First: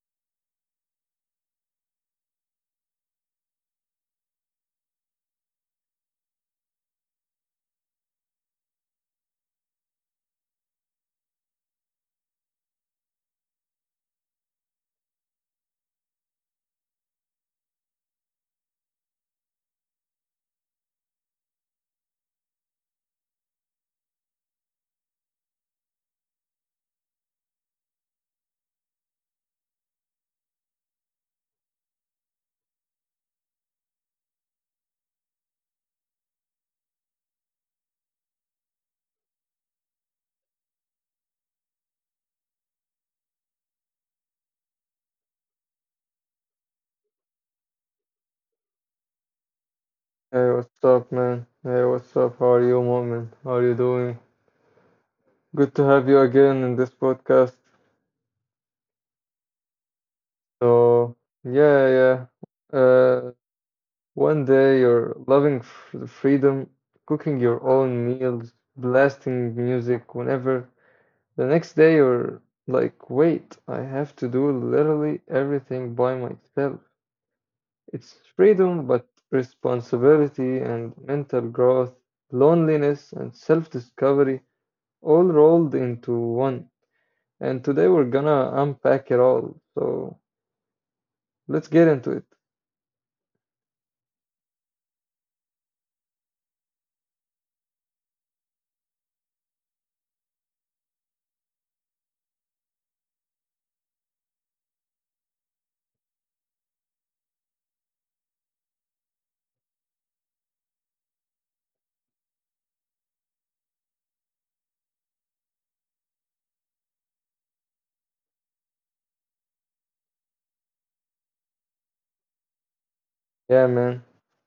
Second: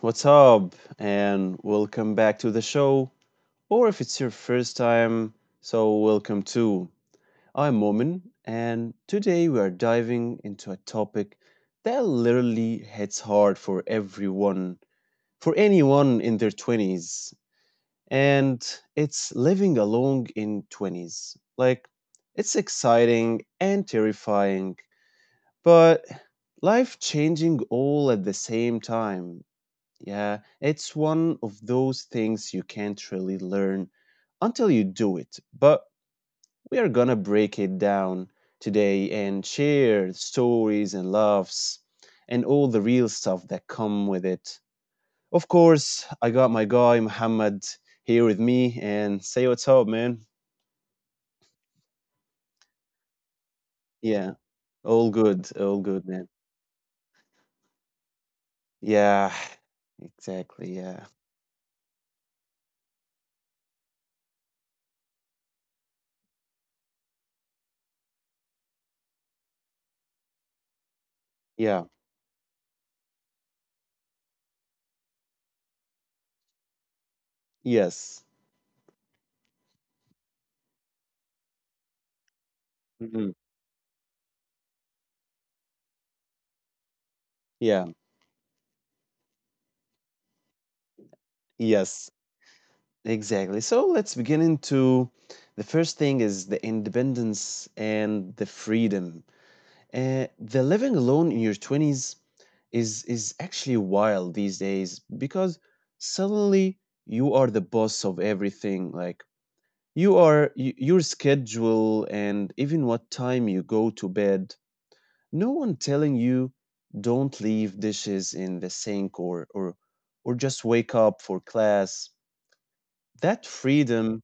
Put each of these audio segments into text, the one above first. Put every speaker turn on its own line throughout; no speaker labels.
what's up? And welcome back to the show. Or if it's your first time, so welcome too. I'm Momin, and today we are diving into a topic that literally hits hard for everyone, for anyone in their 20s. And it's living alone in 20s. Like, it's exciting and terrifying, but life changing all at the same time. Yeah, it's one of those things you can't really learn until you do it. But we are gonna break it down today and share stories and laughs and all the real stuff that come with it. Of course, I got my guy Muhammad here with me and say what's up,
Hey,
man.
what's up, man? Hey, what's up? How are you, Moment? How are you doing?
Yeah,
Good to have
all
you
good, man.
again in this podcast.
Yeah, exactly.
So,
Yeah,
yeah, yeah. Uh, one day you're loving f the freedom, cooking your own meals, blasting music whenever. The next day
yeah,
you're like, wait, I have to do literally everything by myself. It's
yes.
freedom, but responsibility and mental growth, loneliness and
Mhm.
self-discovery, all rolled into one. And today we're
Yeah,
gonna unpack it all. So let's get into it.
yes. Exactly. So let's begin into the first thing is the independence and the freedom. The living alone in your 20s is actually wild these days because suddenly you are the boss of everything. Like you are your schedule and even what time you go to bed. No one telling you don't leave dishes in the sink or just wake up for class.
Yeah,
that
man.
freedom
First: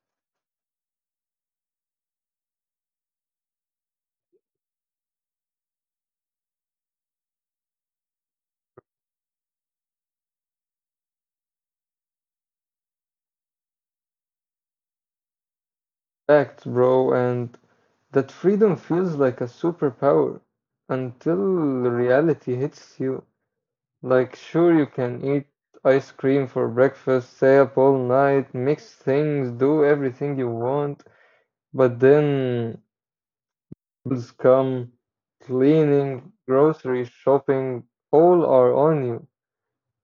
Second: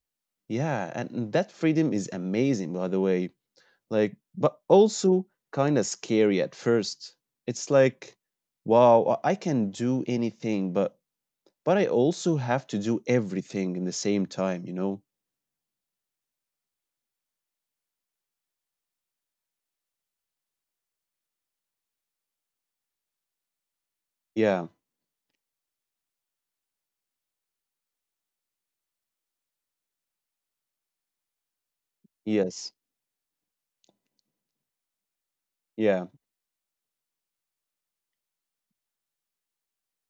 yeah, and and that freedom is amazing, by the way. Like, but also kind of scary at first. It's like, wow, I can do anything, but I also have to do everything in the same time, you know?
Facts, bro. And that freedom feels like a superpower until reality hits you. Like,
Yeah,
sure, you can eat ice cream for breakfast, stay up all night, mix things, do everything you want, but
yes,
then bills come,
yeah,
cleaning, grocery shopping, all are on you.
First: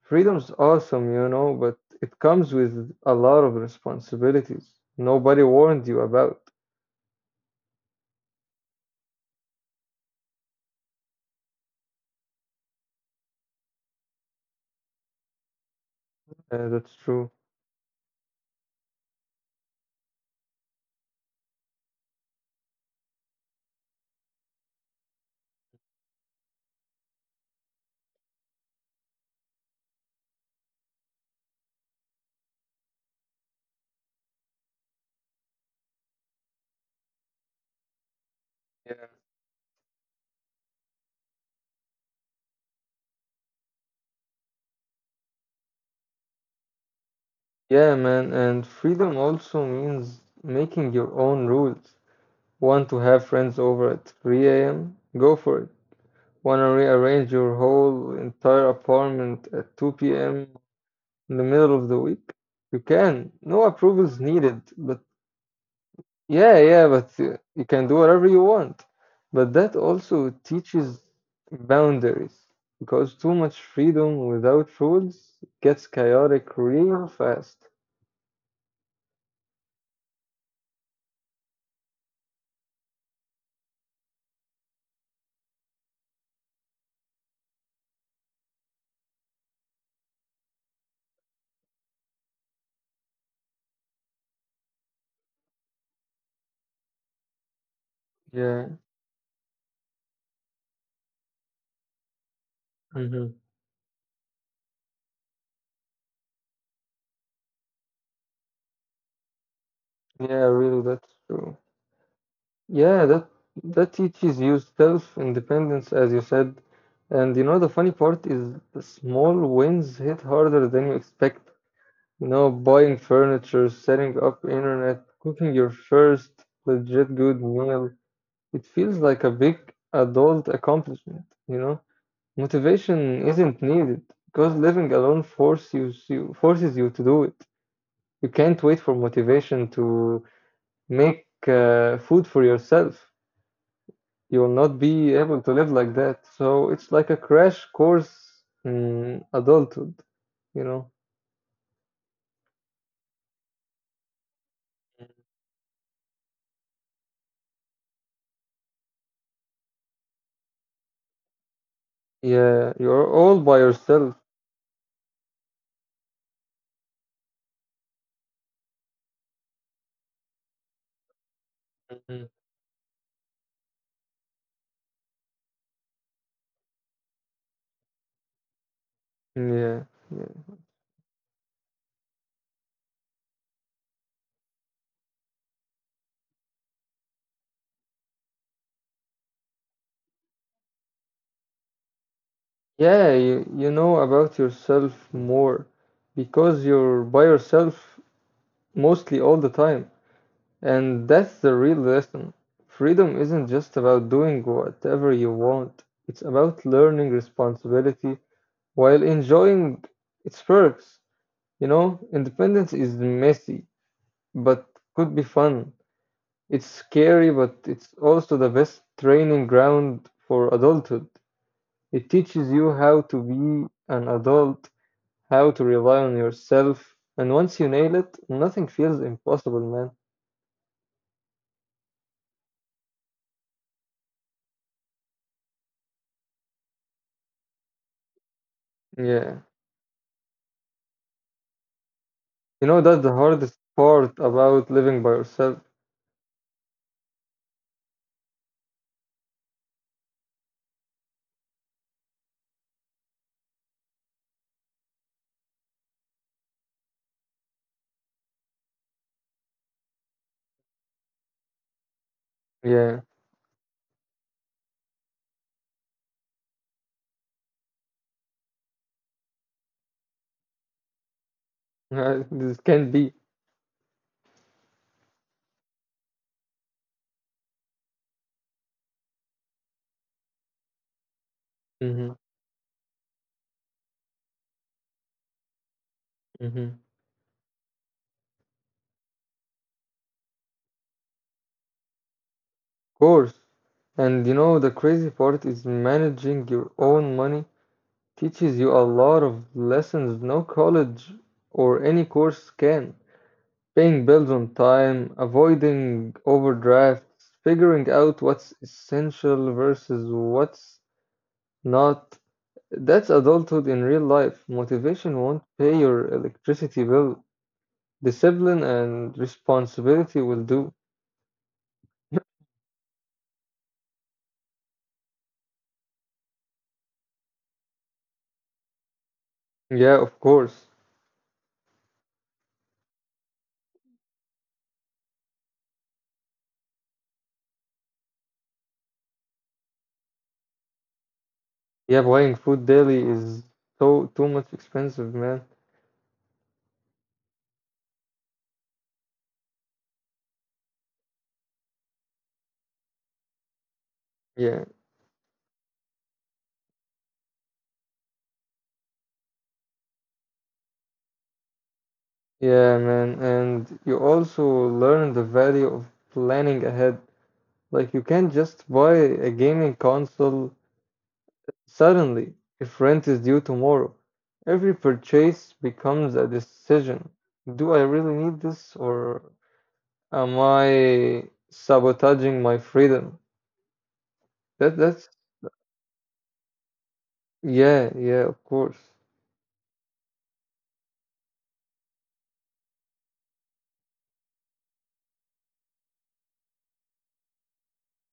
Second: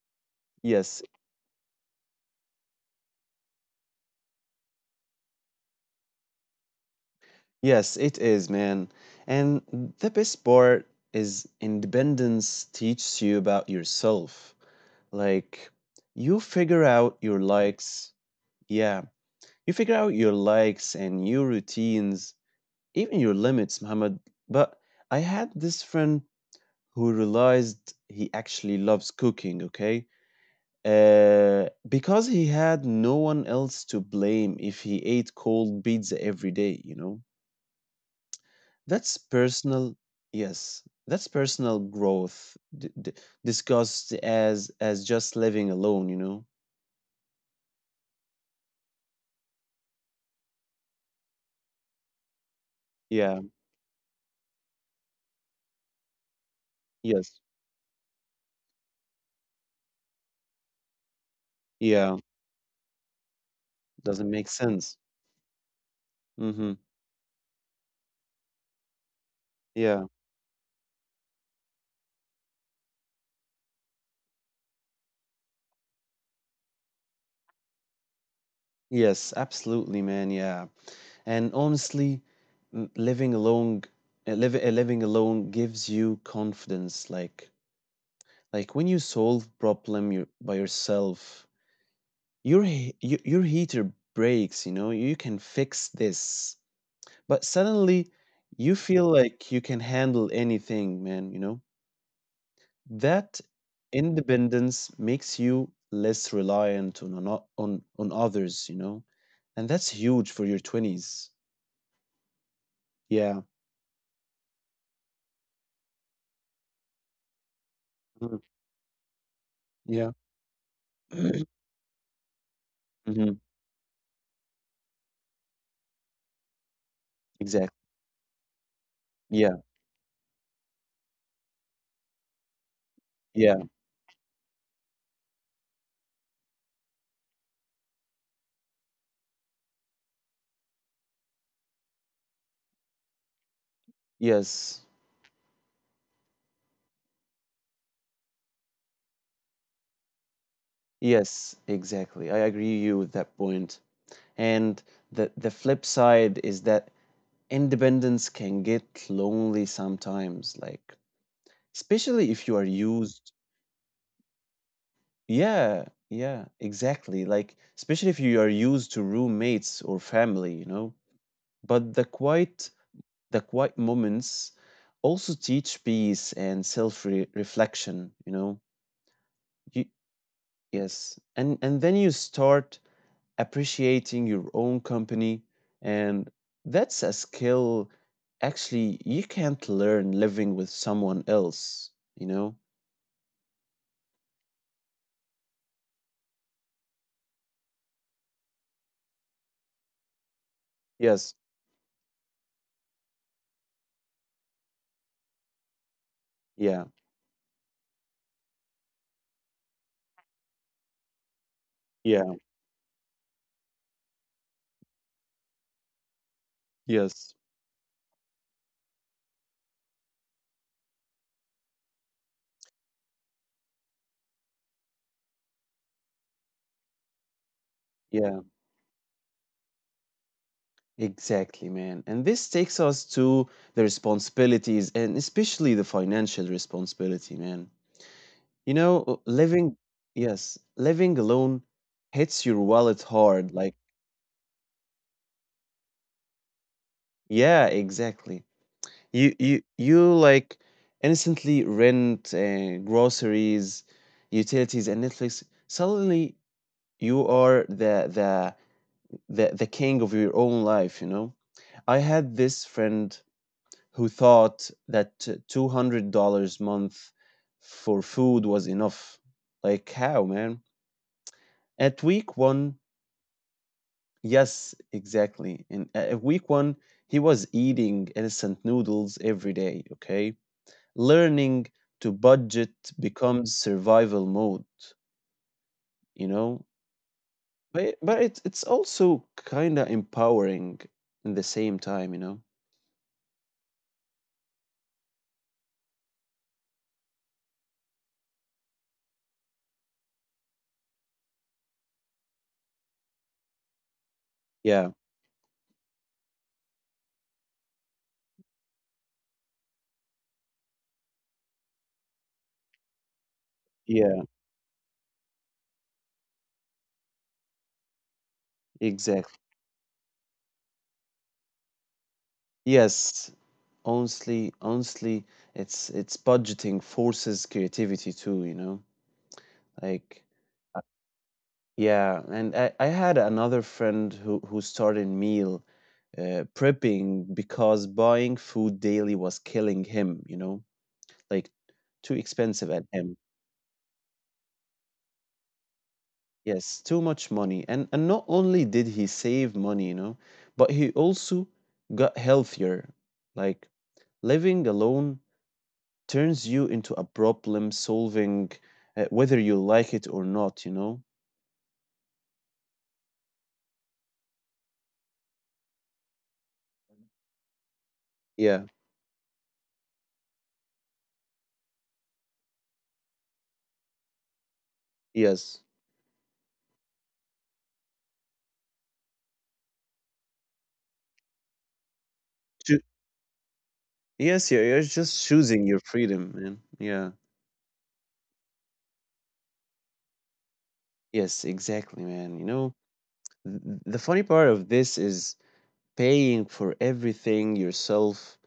Freedom's
yes,
awesome, you know, but it comes with a lot of responsibilities nobody warned you about.
yes, it is, man. And the best part is independence teaches you about yourself. Like, you figure
That's
out
true.
your likes. Yeah. You figure out your likes and your routines, even your limits, Muhammad. But I had this friend who realized he actually loves cooking, okay? Because he had no one else to blame if he ate cold pizza every day, you know?
Yeah.
That's personal, yes, that's personal growth discussed as just living alone, you know?
Yeah, man, and freedom also means making your own rules. Want to have
Yeah,
friends over at 3 a.m.? Go for it. Want to rearrange
yes.
your whole entire apartment at 2 p.m. in the middle of the
Yeah,
week? You can. No approvals
doesn't make
needed, but
sense.
yeah,
Mm-hmm.
yeah, but you can do whatever you want. But that
Yeah.
also teaches boundaries because too much freedom without rules gets chaotic real fast.
Yes, absolutely, man. Yeah, and honestly, m- living alone, living alone gives you confidence. Like when you solve problem you by yourself, your heater breaks. You know, you can fix this, but suddenly you
Yeah,
feel like you can handle anything, man. You know that
hmm,
independence makes you less reliant on others. You know, and that's huge for
yeah,
your
really, that's
twenties.
true. Yeah,
Yeah.
that that teaches you self-independence, as you said. And you know, the funny part
Mhm.
is the small wins
Yeah.
hit harder than you expect. Buying
Mhm.
furniture, setting up internet, cooking your first legit good
Exactly.
meal. It feels like a big
Yeah.
adult accomplishment, you know? Motivation isn't
Yeah.
needed because living alone forces you to do it. You can't wait for motivation to make food for yourself. You will not
Yes.
be able to live like that. So it's like a crash course in adulthood, you know?
Yes. Exactly. I agree you with that point. And the flip side is that independence can get lonely sometimes, like especially if you are
Yeah, you're
used.
all by yourself.
Yeah. Yeah. Exactly. Like especially if you are used to roommates or family, you know. But the
Mhm.
quiet the quiet moments also teach peace and self-reflection, you know. You
Yeah. Yeah.
Yes, and then you start appreciating your own company, and that's a skill actually you can't learn living with someone else, you know?
Yeah, you know about yourself more because you're by yourself, mostly all the time. And that's
Yes.
the real lesson. Freedom isn't just about doing whatever you want, it's about
Yeah.
learning responsibility while enjoying its perks. You know,
Yeah.
independence is messy, but could be fun. It's scary,
Yes.
but it's also the best training ground for adulthood. It teaches you how to be an adult, how to rely on yourself, and once you nail it,
Yeah.
nothing feels impossible,
Exactly, man. And this takes us to the responsibilities and especially the financial responsibility, man. You know,
man. Yeah.
living yes, living alone hits your
You know,
wallet
that's the
hard.
hardest
Like,
part about living by yourself.
yeah, exactly. You like instantly rent groceries, utilities, and Netflix. Suddenly, you are the king of your own life. You know, I had this friend
Yeah,
who thought that $200 month for food was enough. Like how, man? At week
this
one,
can be.
yes, exactly. In at week one, he was eating instant noodles every day. Okay, learning to
Mm-hmm.
budget becomes survival mode, you know?
Mm-hmm. Of
But it's also kind of empowering in the same time, you know?
course. And you know, the crazy part is managing your own money teaches you a lot of lessons no college or any course can. Paying bills on
Yeah.
time, avoiding overdrafts, figuring out what's essential versus what's not. That's adulthood in real
Yeah,
life. Motivation won't pay your electricity bill. Discipline and
exactly.
responsibility will do.
Yes. Honestly, it's budgeting forces creativity too, you know?
Yeah, of
Like
course.
uh, yeah, and I had another friend who started meal prepping because buying food daily was killing him, you know? Like,
Yeah,
too
buying
expensive
food
at
daily
him.
is so too much expensive, man.
Yes, too much money. And not only did he save money, you know, but he also got healthier. Like living
Yeah,
alone turns you into a problem solving, whether you like it or not, you know?
yeah, man. And you also learn the value of planning ahead. Like you can't
Yeah.
just buy a gaming console suddenly if rent is due tomorrow. Every
Yes.
purchase becomes a decision. Do I really need this or am I sabotaging
Choo-
my freedom?
yes, yeah, you're
That
just
that's
choosing your freedom, man. Yeah.
yeah, yeah, of course.
Yes, exactly, man. You know, the funny part of this is paying for everything yourself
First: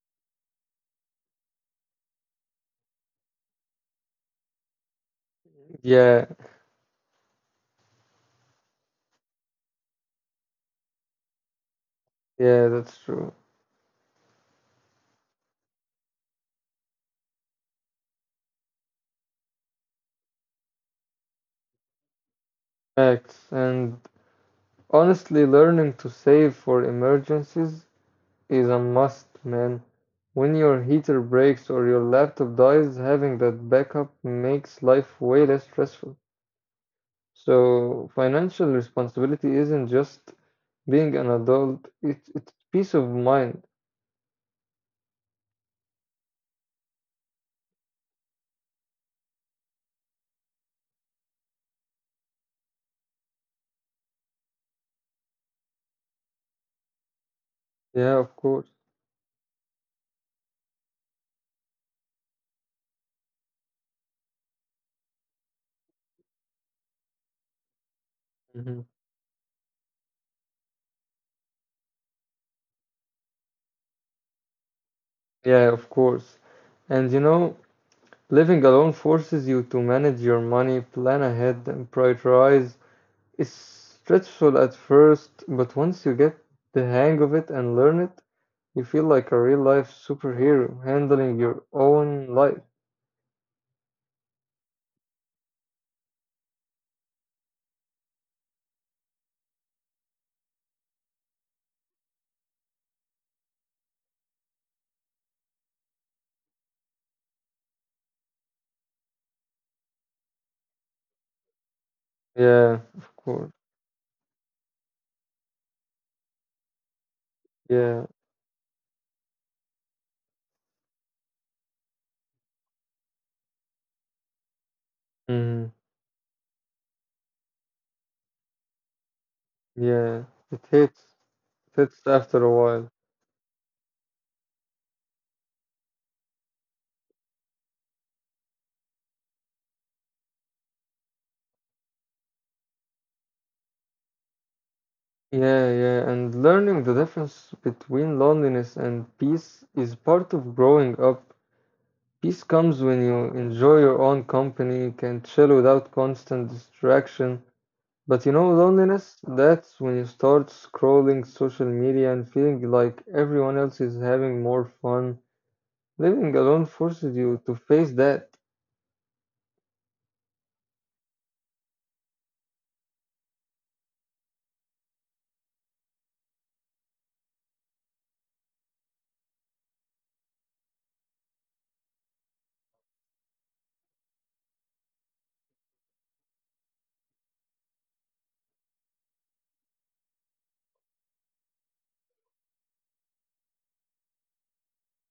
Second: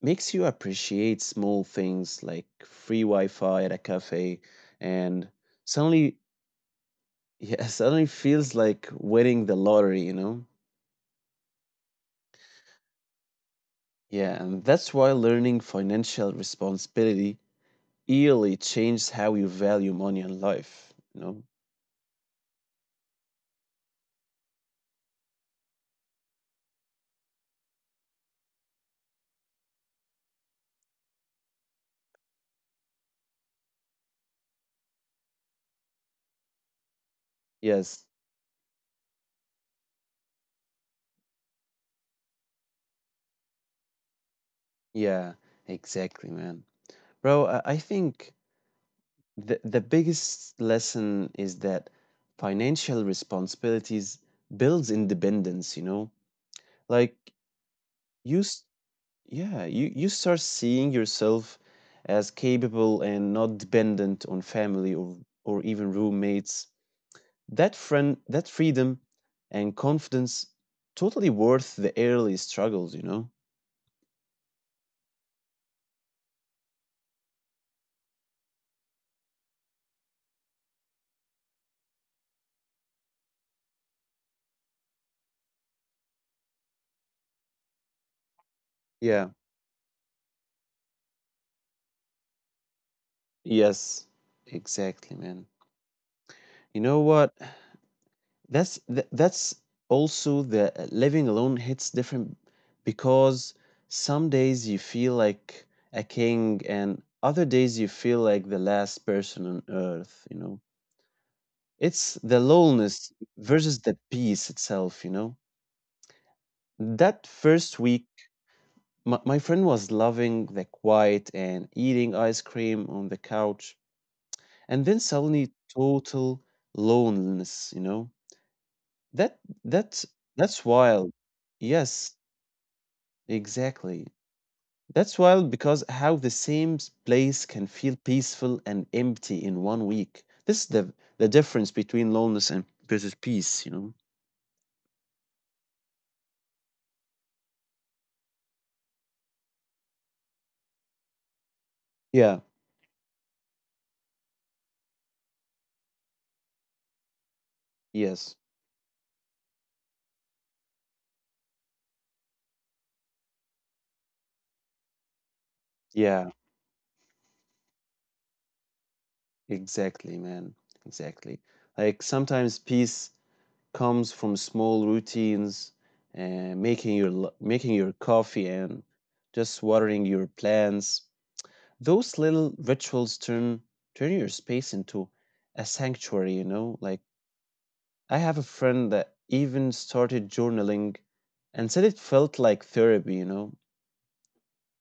makes you appreciate small things like free Wi-Fi at a cafe, and suddenly,
Yeah,
yeah, suddenly feels like winning the lottery, you know?
yeah, that's true.
Yeah, and that's why learning financial responsibility really changes how you value money and life, you know?
Facts. And honestly, learning to save for emergencies is a must, man. When your heater breaks or your laptop dies, having that backup makes life way less stressful. So,
Yes,
financial responsibility isn't just being an adult, it's peace of mind.
yeah, exactly, man. Bro, I think the biggest lesson is that financial responsibilities builds independence, you know? Like
Yeah, of
you
course.
s- yeah, you start seeing yourself as capable and not dependent on family, or even roommates. That friend, that
Hmm.
freedom and confidence totally worth the early struggles, you know?
Yeah, of course. And you know, living alone forces you to manage your money, plan ahead, and prioritize. It's stressful at first, but once you get the hang of it and learn it, you feel like a
Yeah.
real life superhero handling your own life.
Yes, exactly, man. You know what? That's also the living alone hits different because some days you feel like a king and other days you feel like the last person on earth, you know? It's the
Yeah,
loneliness
of course.
versus the peace itself, you know? That first
Yeah.
week, my friend was loving the quiet and eating ice cream on the couch, and then
Mhm.
suddenly total loneliness, you know? That
Yeah.
that
It
that's
hits.
wild.
It hits after
Yes,
a while.
exactly. That's wild because how the same place can feel peaceful and empty in one week. This is the difference between loneliness and versus peace, you know?
Yeah, yeah. And learning the difference between loneliness and peace is part of growing up. Peace
Yeah.
comes when you enjoy your own company, can chill without constant distraction. But you know,
Yes.
loneliness, that's when you start scrolling social media and feeling like everyone else is having more fun. Living
Yeah.
alone forces you to face that.
Exactly, man. Exactly. Like sometimes peace comes from small routines and making your coffee and just watering your plants. Those little rituals turn your space into a sanctuary, you know? Like I have a friend that even started journaling and said it felt like therapy, you know.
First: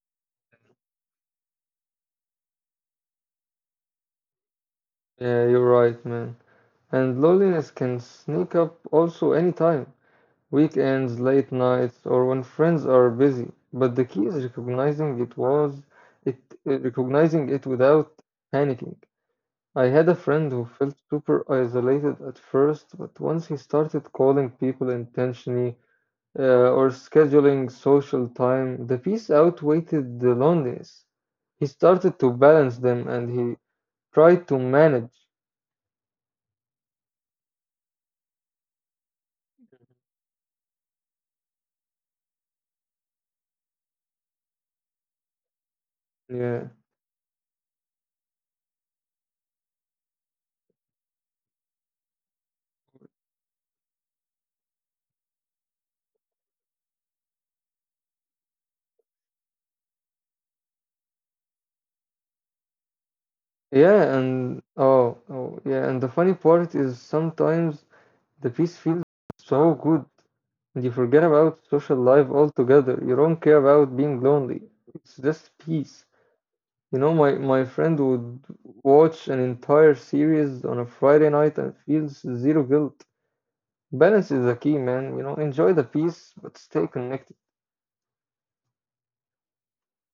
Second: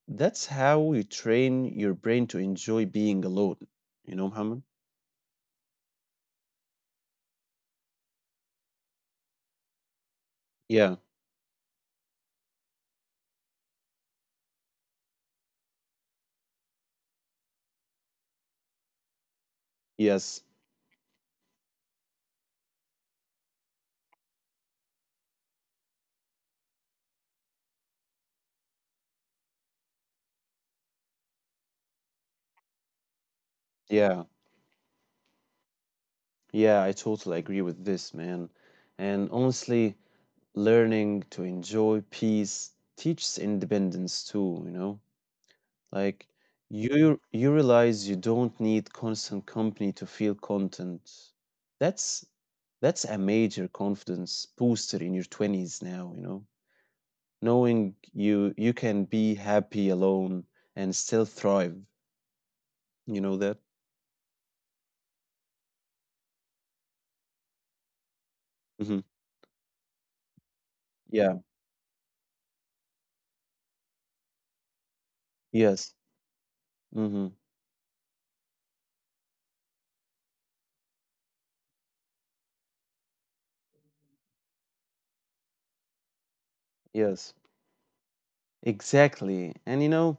That's how you train your brain to enjoy being alone, you know, Muhammad?
Yeah, you're right, man. And loneliness can sneak up also anytime.
Yeah,
Weekends, late nights, or when friends are busy. But the key is recognizing it was it recognizing it without panicking. I had a
yes,
friend who felt super isolated at first, but once he started calling people intentionally or scheduling social time, the peace outweighed the loneliness. He started to balance them and he
yeah,
tried to manage.
yeah, I totally agree with this, man. And honestly, learning to enjoy peace teaches independence too, you know. Like
Yeah.
you realize you don't need constant company to feel content. That's that's a major confidence booster in your 20s now, you know. Knowing you can be happy alone and still thrive. You know that?
Yeah, and the funny part is sometimes the peace
Hmm.
feels so good and you forget
Yeah.
about social life altogether. You don't care about being lonely. It's just
Yes.
peace. You know,
Hmm.
my, my friend would watch an entire series on a Friday night and feels zero guilt. Balance is the key, man. You know, enjoy the piece, but stay
Yes.
connected.
Exactly. And you know,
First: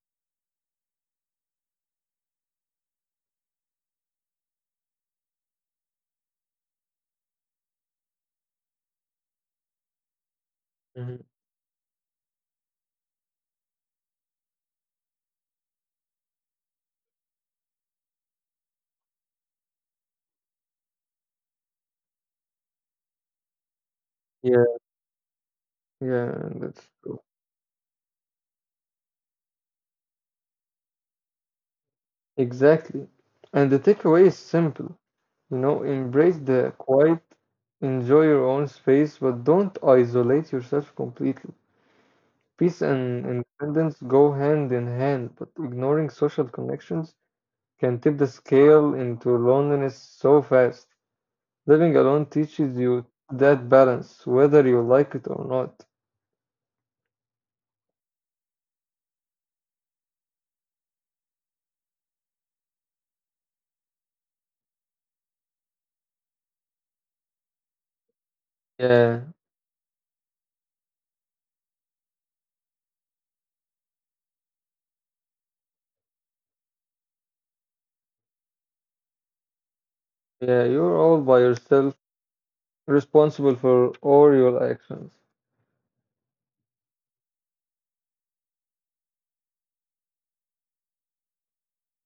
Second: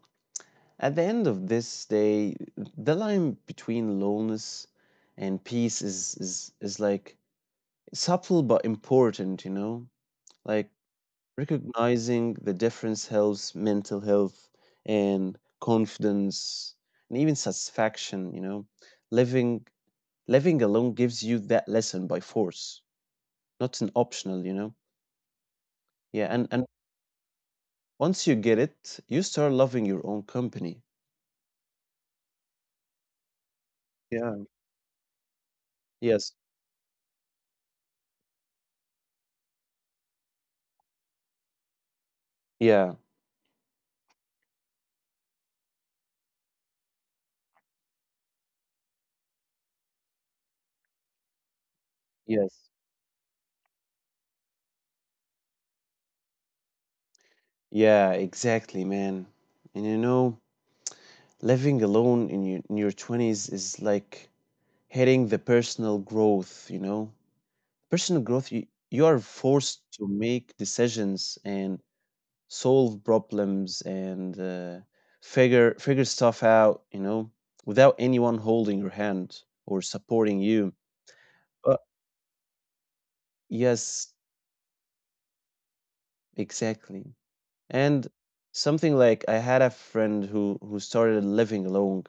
at the end of this day, the line between loneliness and peace is like subtle but important, you know? Like
Mhm.
recognizing the difference helps mental health and confidence and even satisfaction, you know. Living living alone gives you that lesson by force, not an optional, you
Yeah,
know. Yeah, and
yeah,
and
that's true.
once you get it, you start loving your own company.
Exactly. And the takeaway is
Yeah.
simple. You know,
Yes.
embrace the quiet, enjoy your own space, but don't isolate yourself completely. Peace
Yeah.
and independence go hand in hand, but ignoring social connections can tip the scale into loneliness so fast. Living alone
Yes.
teaches you that balance, whether you like it or not.
Yeah, exactly, man. And you know, living alone in your 20s is like hitting the personal growth, you know. Personal growth, you are
Yeah,
forced to make decisions and solve problems and figure stuff out, you know, without anyone holding your hand or supporting you.
yeah, you're all by
But
yourself, responsible for
yes,
all your actions.
exactly. And something like I had a friend who started living alone,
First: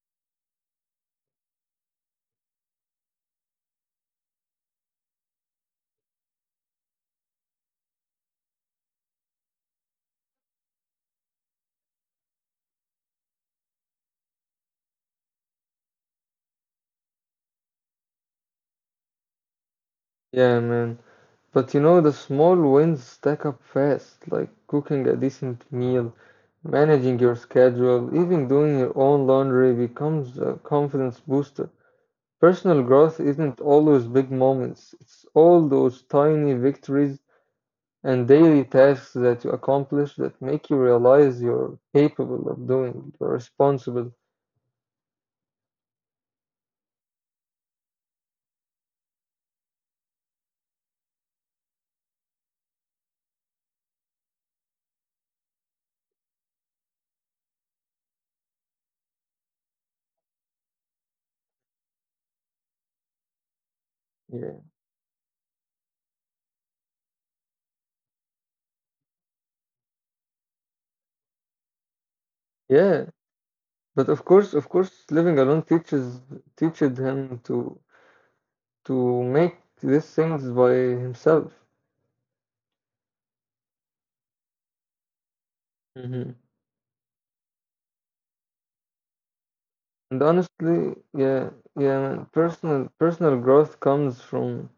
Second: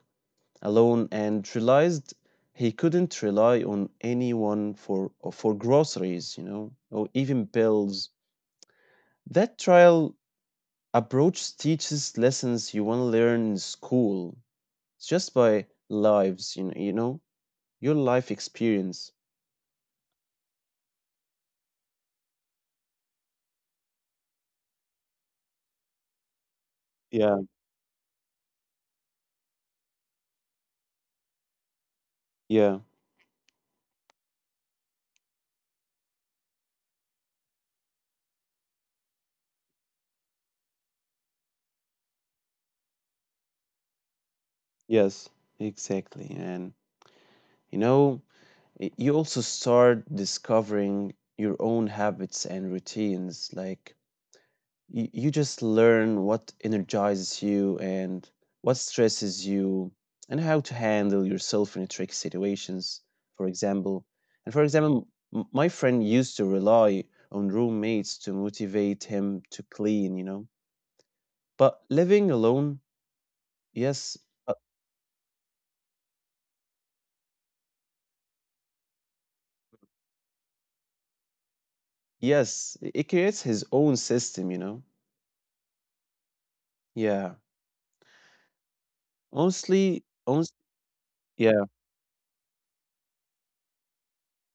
alone and realized he couldn't rely on anyone for groceries, you know, or even bills. That trial approach teaches lessons you want to learn in school. It's just by lives, you know, your life experience.
Yeah, man. But you know, the small wins stack up fast, like cooking a decent meal, managing your
Yeah,
schedule, even doing your own laundry becomes a confidence booster.
yeah,
Personal growth isn't always big moments, it's all those tiny victories and daily tasks that you accomplish that make you realize you're capable of doing, you're responsible.
yes, exactly, and you know, you also start discovering your own habits and routines, like you just learn what energizes you and what stresses you and how to handle yourself in tricky situations. for example
Yeah.
and for example my friend used to rely on roommates to motivate him to clean, you know, but living alone.
Yeah. But
Yes. uh,
of course, living alone teaches him to make these things by himself.
yes, it creates his own system, you know.
Hmm.
Yeah.
And
Honestly,
honestly, yeah,
yeah,
yeah, man, personal growth comes from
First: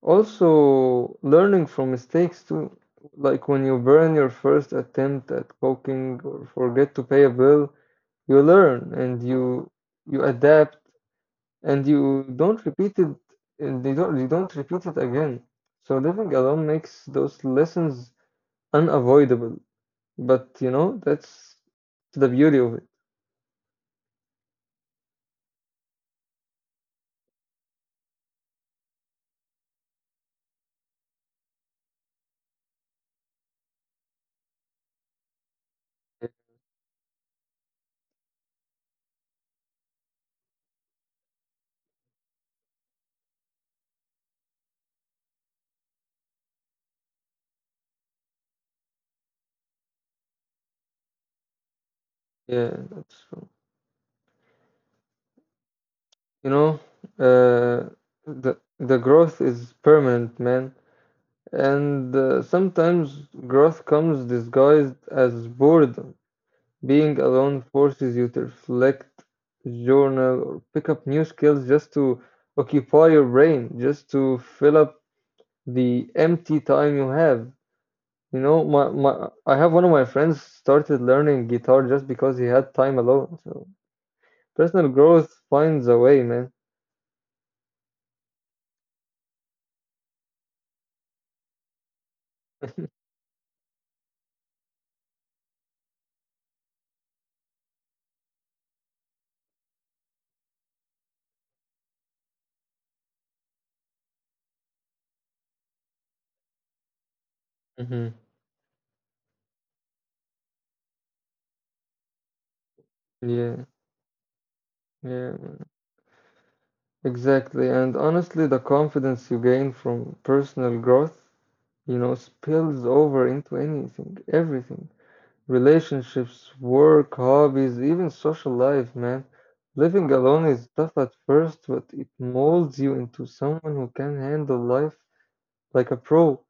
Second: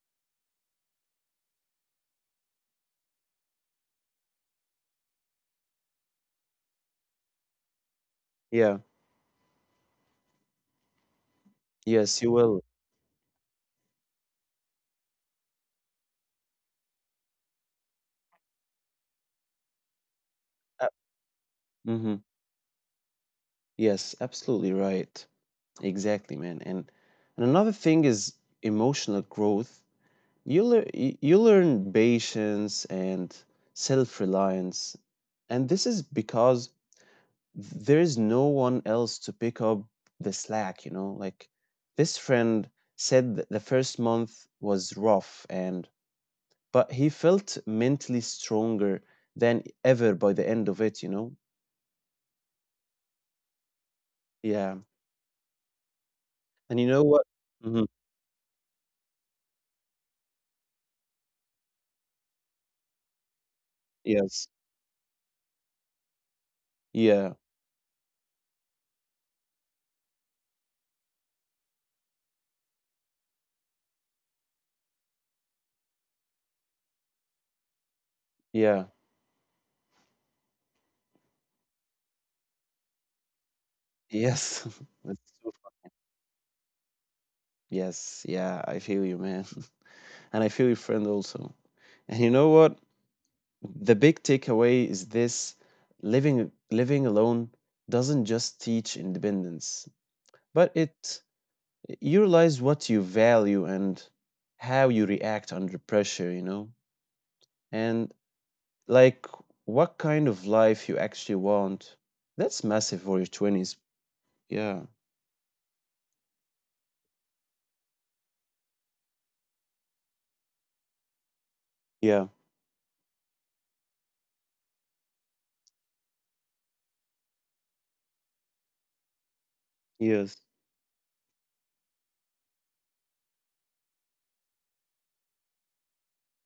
also learning from mistakes too. Like when you burn your first attempt at cooking or forget to pay a bill, you
yeah,
learn and you adapt and you
yes, you
don't
will.
repeat it and they don't you don't repeat it again, so living alone makes those lessons unavoidable, but you
uh,
know that's
mhm.
the beauty of it.
Yes, absolutely right. Exactly, man. And another thing is emotional growth. You learn patience and self-reliance. And this is because there is no one else to pick up the slack, you know? Like this friend said that the first month was rough and but he felt mentally stronger than ever by the end of it, you know?
Yeah, that's true.
Yeah.
You know,
And you know what?
uh
Mhm.
the growth is permanent, man. And sometimes growth comes
Yes.
disguised as boredom. Being
Yeah.
alone forces you to reflect, journal, or pick up new skills just to occupy your brain, just to fill up the empty time you have. You know, my,
Yeah.
my I have one of my friends started learning guitar just because he had time alone. So
Yes.
personal growth finds a way, man.
Yes, yeah, I feel you, man. And I feel your friend also. And you know what? The big takeaway is this: living alone doesn't just teach independence, but it you realize what you value and how you react under pressure, you know? And
Hmm.
like what kind of life you actually want. That's massive for your
Yeah,
20s. Yeah.
yeah, man, exactly. And honestly, the confidence you gain from personal growth, you know,
Yeah.
spills over into anything, everything. Relationships, work, hobbies, even social life, man. Living
Yes.
alone is tough at first, but it molds you into someone who can handle life like a pro.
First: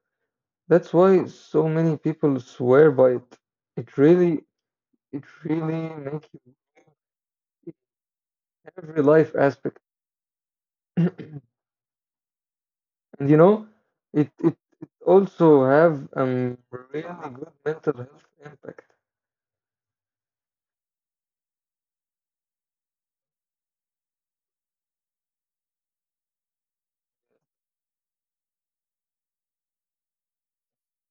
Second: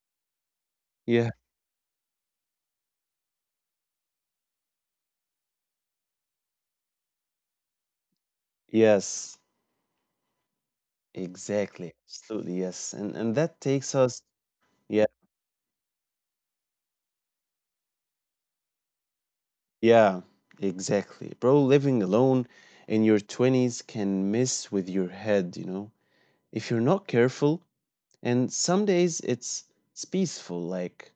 That's why
Yeah.
so many people swear by it. It really, it really makes you in every life
Yes.
aspect.
Exactly. Absolutely, yes. And
And
and
you
that
know,
takes us.
it
Yeah,
also have really good mental health impact.
yeah, exactly. Bro, living alone in your 20s can mess with your head, you know, if you're not careful. And some days it's peaceful, like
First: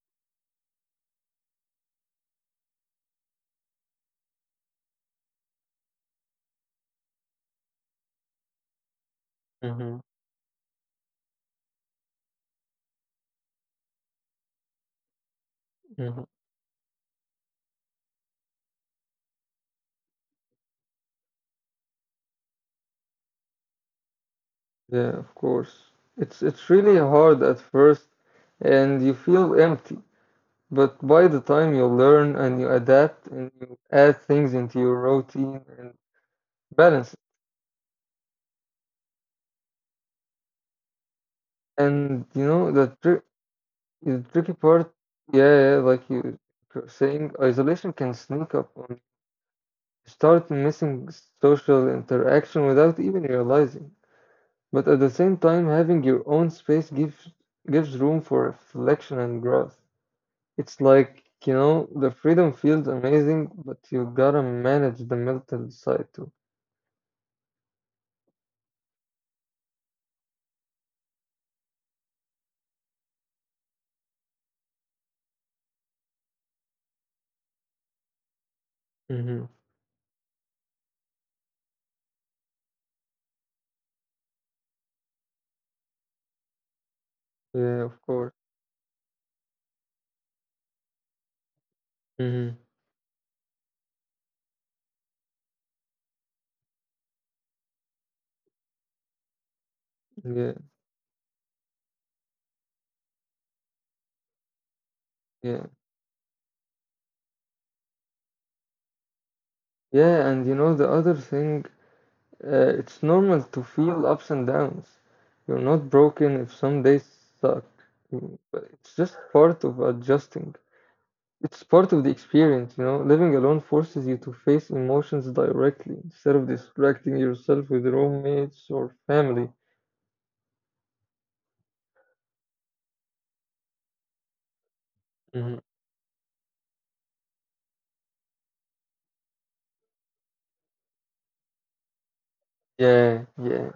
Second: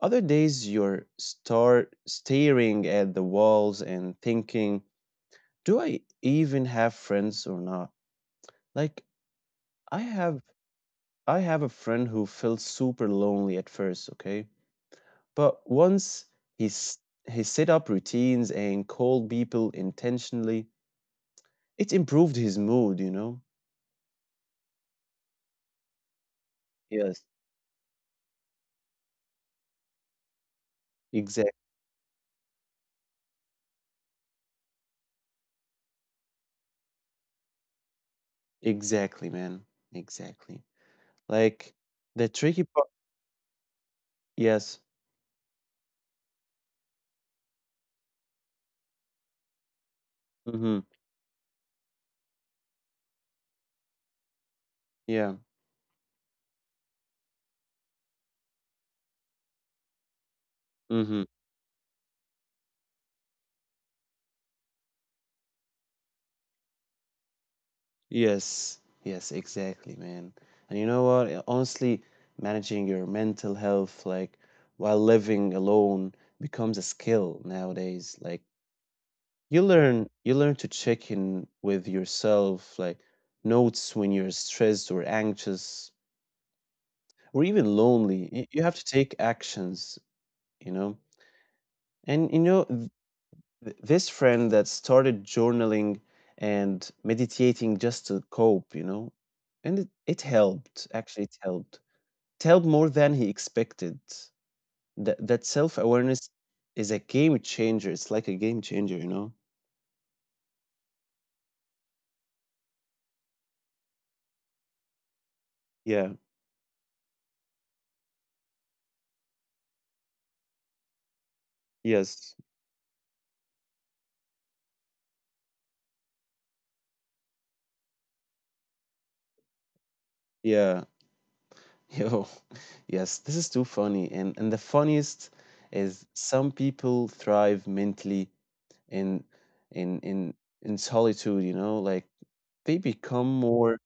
other days you're start staring at the walls and thinking, do I even have friends or not? Like
Mm-hmm.
I have I have a friend who felt super lonely at first, okay? But once he's, he set up routines and called people intentionally, it improved his mood, you know?
Yeah, of course. It's really
Yes.
hard at first and you feel empty, but by the
Exactly.
time you learn and you adapt and you add things into your routine and balance it.
Exactly, man. Exactly. Like the
And you
tricky
know
part.
the trick the tricky
Yes.
part, yeah, yeah, like you were saying, isolation can sneak up on you. Start
Mm-hmm.
missing social interaction without even realizing. But at the
Yeah.
same time, having your own space gives room for reflection and growth. It's
Mm-hmm.
like, you know, the freedom feels amazing, but you gotta manage the mental side too.
Yes. Yes, exactly, man. And you know what? Honestly, managing your mental health, like while living alone, becomes a skill nowadays. Like
Mm-hmm.
you learn to check in with yourself, like notes when you're stressed or anxious or even
Yeah, of
lonely,
course.
you have to take actions, you know. And
Mm-hmm.
this friend that started journaling and meditating just to cope, you know, and it
Yeah,
helped, actually it helped, it helped more than he expected. That
yeah.
self-awareness is a game changer. It's like a game changer, you know.
Yeah, and you know, the other thing, it's normal to feel ups and downs. You're not
Yeah.
broken if some days suck. But it's just part of adjusting. It's part of the
Yes.
experience, you know. Living alone forces you to face emotions directly instead of distracting yourself with roommates or family.
Yeah. Yo, yes, this is too funny. And the funniest
Mhm.
is some people thrive mentally in in in in solitude, you know, like they become
Yeah,
more,
yeah.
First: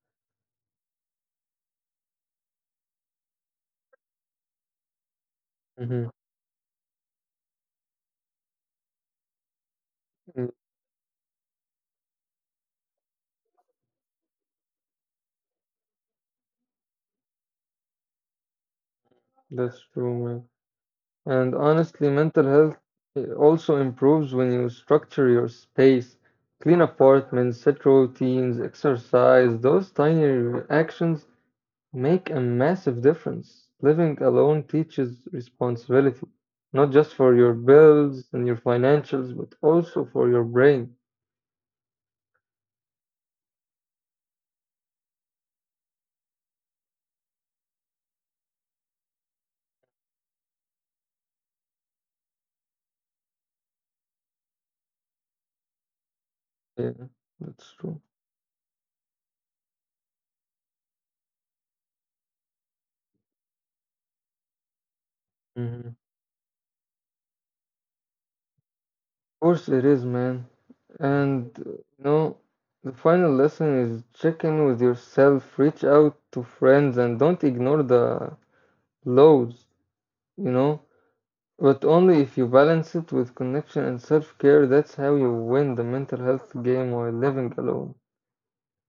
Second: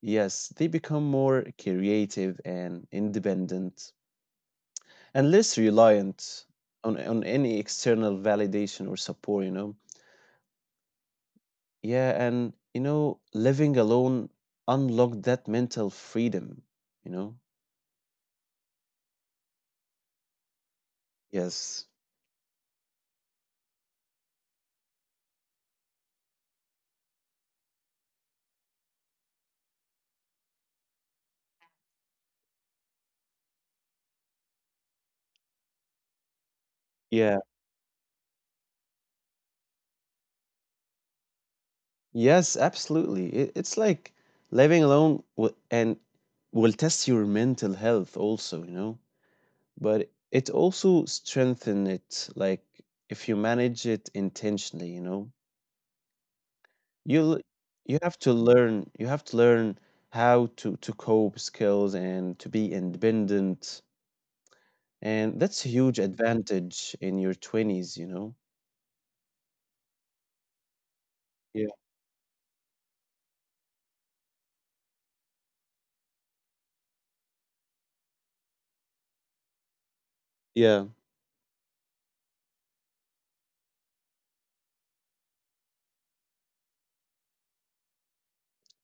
yes, they become more creative and independent and less
Mhm,
reliant on any external validation or support, you know.
mm,
Yeah, and you know, living alone unlocked that mental freedom, you know.
That's true, man. And
Yes.
honestly, mental health also improves when you structure your space, clean apartments, set routines, exercise. Those tiny actions make a massive difference. Living alone teaches responsibility, not just for
Yeah.
your bills and your financials, but also for your brain.
Yes, absolutely. It's like living alone will, and will test your mental health also, you know, but it also strengthen it, like if you manage it intentionally, you know.
Yeah,
You'll
that's true.
you have to learn how to cope skills and to be independent, and that's a huge advantage in your 20s, you know.
Course it is, man. And
Yeah.
you know, the final lesson is check in with yourself, reach out to friends, and don't ignore the lows, you
Yeah.
know. But only if you balance it with connection and self care, that's how you win the mental health game while living alone.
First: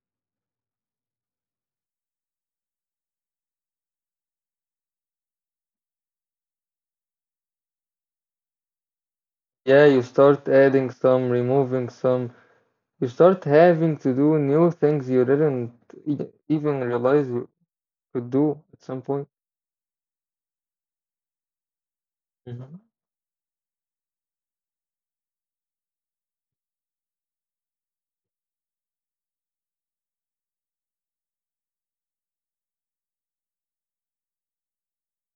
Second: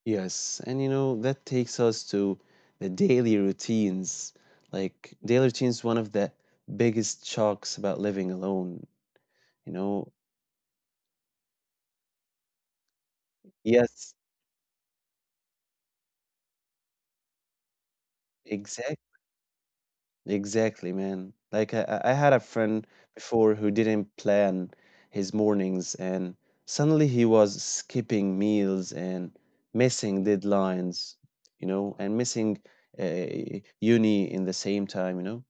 Yes, and you know that takes us to the daily routines. Like daily routines, one of the biggest shocks about living alone. You
Yeah, you
know,
start adding some, removing some, you start having to
yes,
do new things you didn't even realize you could do at
exact,
some point.
exactly, man. Like I had a
Mhm,
friend before who didn't plan his mornings, and suddenly he was skipping meals and missing deadlines. You know, and missing uh, uni in the same time. You know.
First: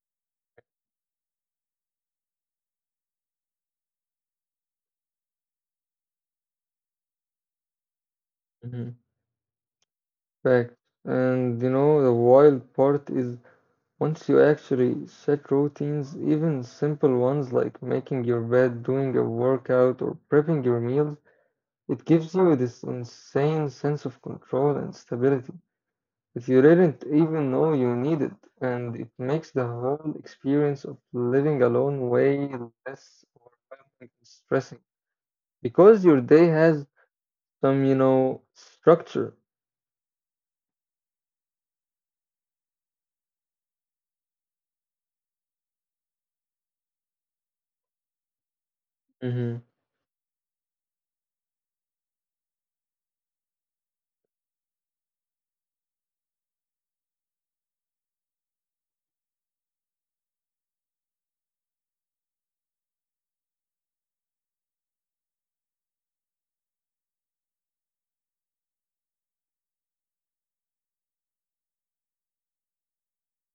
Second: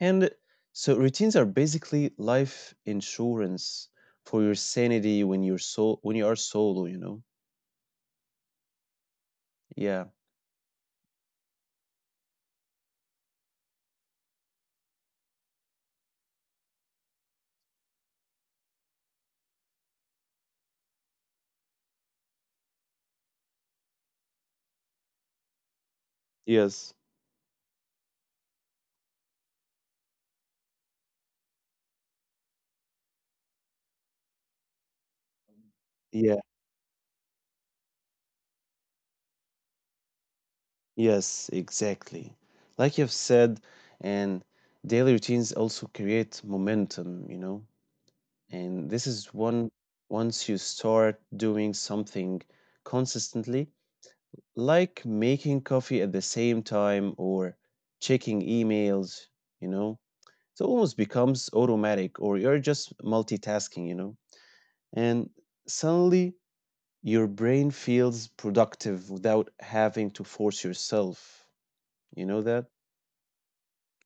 And so routines are basically life insurance for your sanity when you're so when you are solo, you know?
mhm.
Yeah.
Fact. And you know, the wild part is once you actually set routines, even simple ones like making your bed, doing a workout, or prepping your meals, it gives you this insane sense of control and stability that you
Yes.
didn't even know you needed. And it makes the whole experience of living alone way less overwhelming and stressing because your
Yeah.
day has some, you know, structure.
Yes, exactly. Like you've said, and daily routines also create momentum, you know? And this is one.
Hmm.
Once you start doing something consistently, like making coffee at the same time or checking emails, you know? So it almost becomes automatic, or you're just multitasking, you know? And suddenly your brain feels productive without having to force yourself. You know that?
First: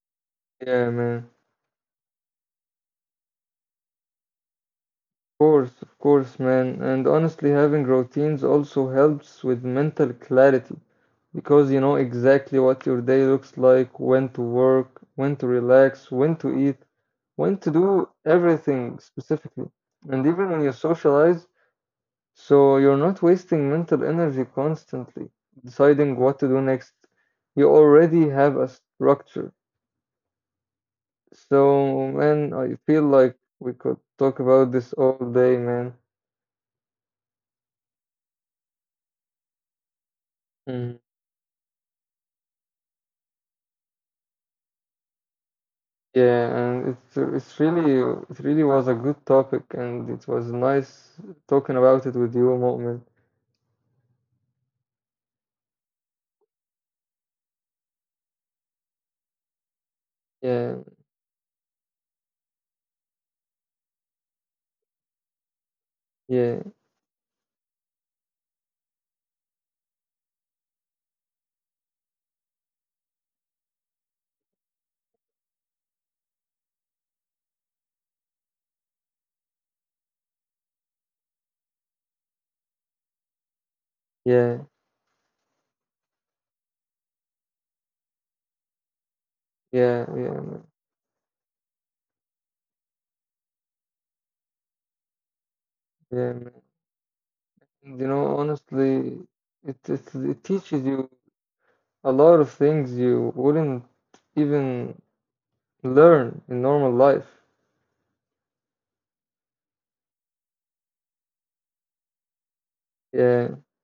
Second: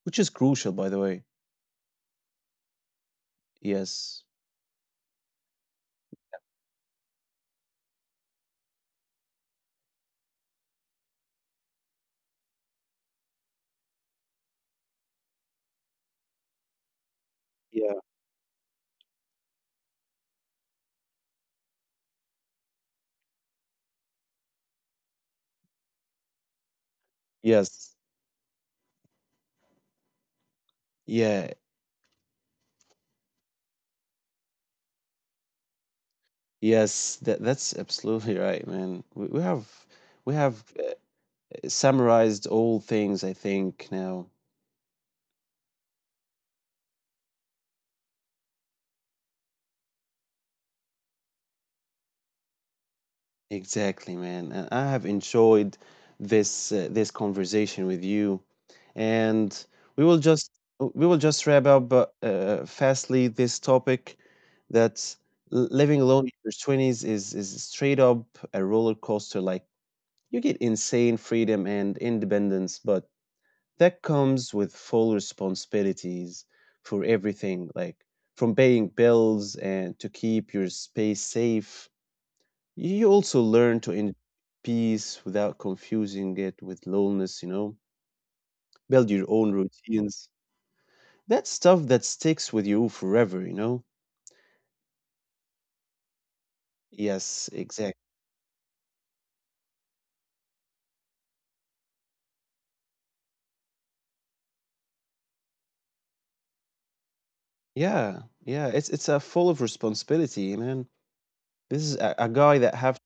Which is crucial,
Yeah,
by the way.
man.
Yes.
Course, of course, man. And honestly, having routines also helps with mental clarity because you know exactly what your day looks like, when to work, when to relax, when to eat, when to do
Yeah.
everything specifically. And even when you socialize, so you're not wasting mental energy constantly deciding what to do next. You already
Yes.
have a structure.
Yeah.
So, man, I feel like we could talk about this all day, man.
Yes. That that's absolutely right, man. We have summarized all things, I think, now.
Yeah, and it's really it really was a good topic, and it was nice talking about it with you, Mu'min.
Exactly, man. And I have enjoyed this conversation with you, and we
Yeah,
will just we will just wrap up fastly this topic that
yeah,
living alone in your twenties is straight up a roller coaster. Like you get insane freedom and independence, but that comes with full responsibilities for everything, like from paying bills and to keep your space safe. You also learn
yeah,
to enjoy peace without confusing it with loneliness, you know, build your
yeah,
own
yeah, man,
routines. That's stuff that sticks with you forever, you know?
yeah, man. And, you
Yes,
know,
exactly.
honestly, it teaches you a lot of things you wouldn't even learn in normal life.
Yeah, yeah. It's a full of responsibility, man. This is a guy that
Yeah.
have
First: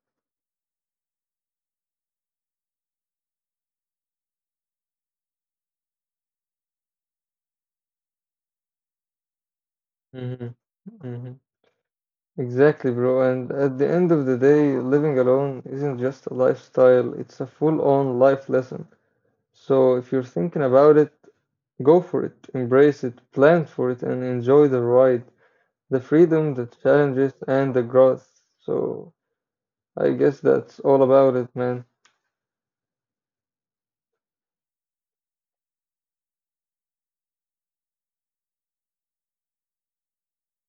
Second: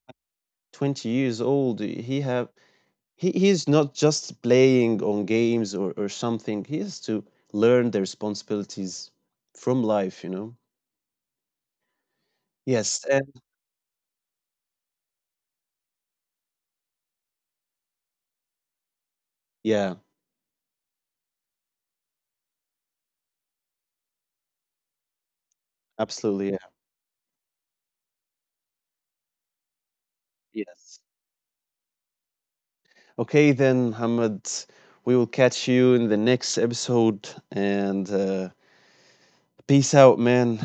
20 years old. He have he's not just playing on games, or something. He has to learn the responsibilities from life, you
Hmm.
know?
Hmm. Exactly,
Yes,
bro.
and
And at the end of the day, living alone isn't just a lifestyle, it's a full-on life lesson. So
yeah,
if you're thinking about it, go for it, embrace it, plan for it, and enjoy the ride, the
absolutely,
freedom,
yeah.
the challenges, and the growth. So I guess that's
Yes.
all about it, man.
Okay, then, Muhammad, we will catch you in the next episode. And peace out, man.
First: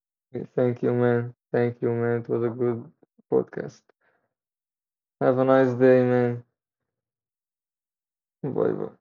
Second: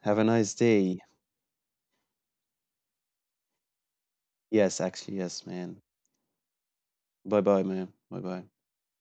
Have a nice
Thank you,
day.
man. Thank you, man. It was a good podcast.
Yes, actually,
Have a
yes,
nice
man.
day, man.
Bye bye, man. Bye bye.
Bye bye.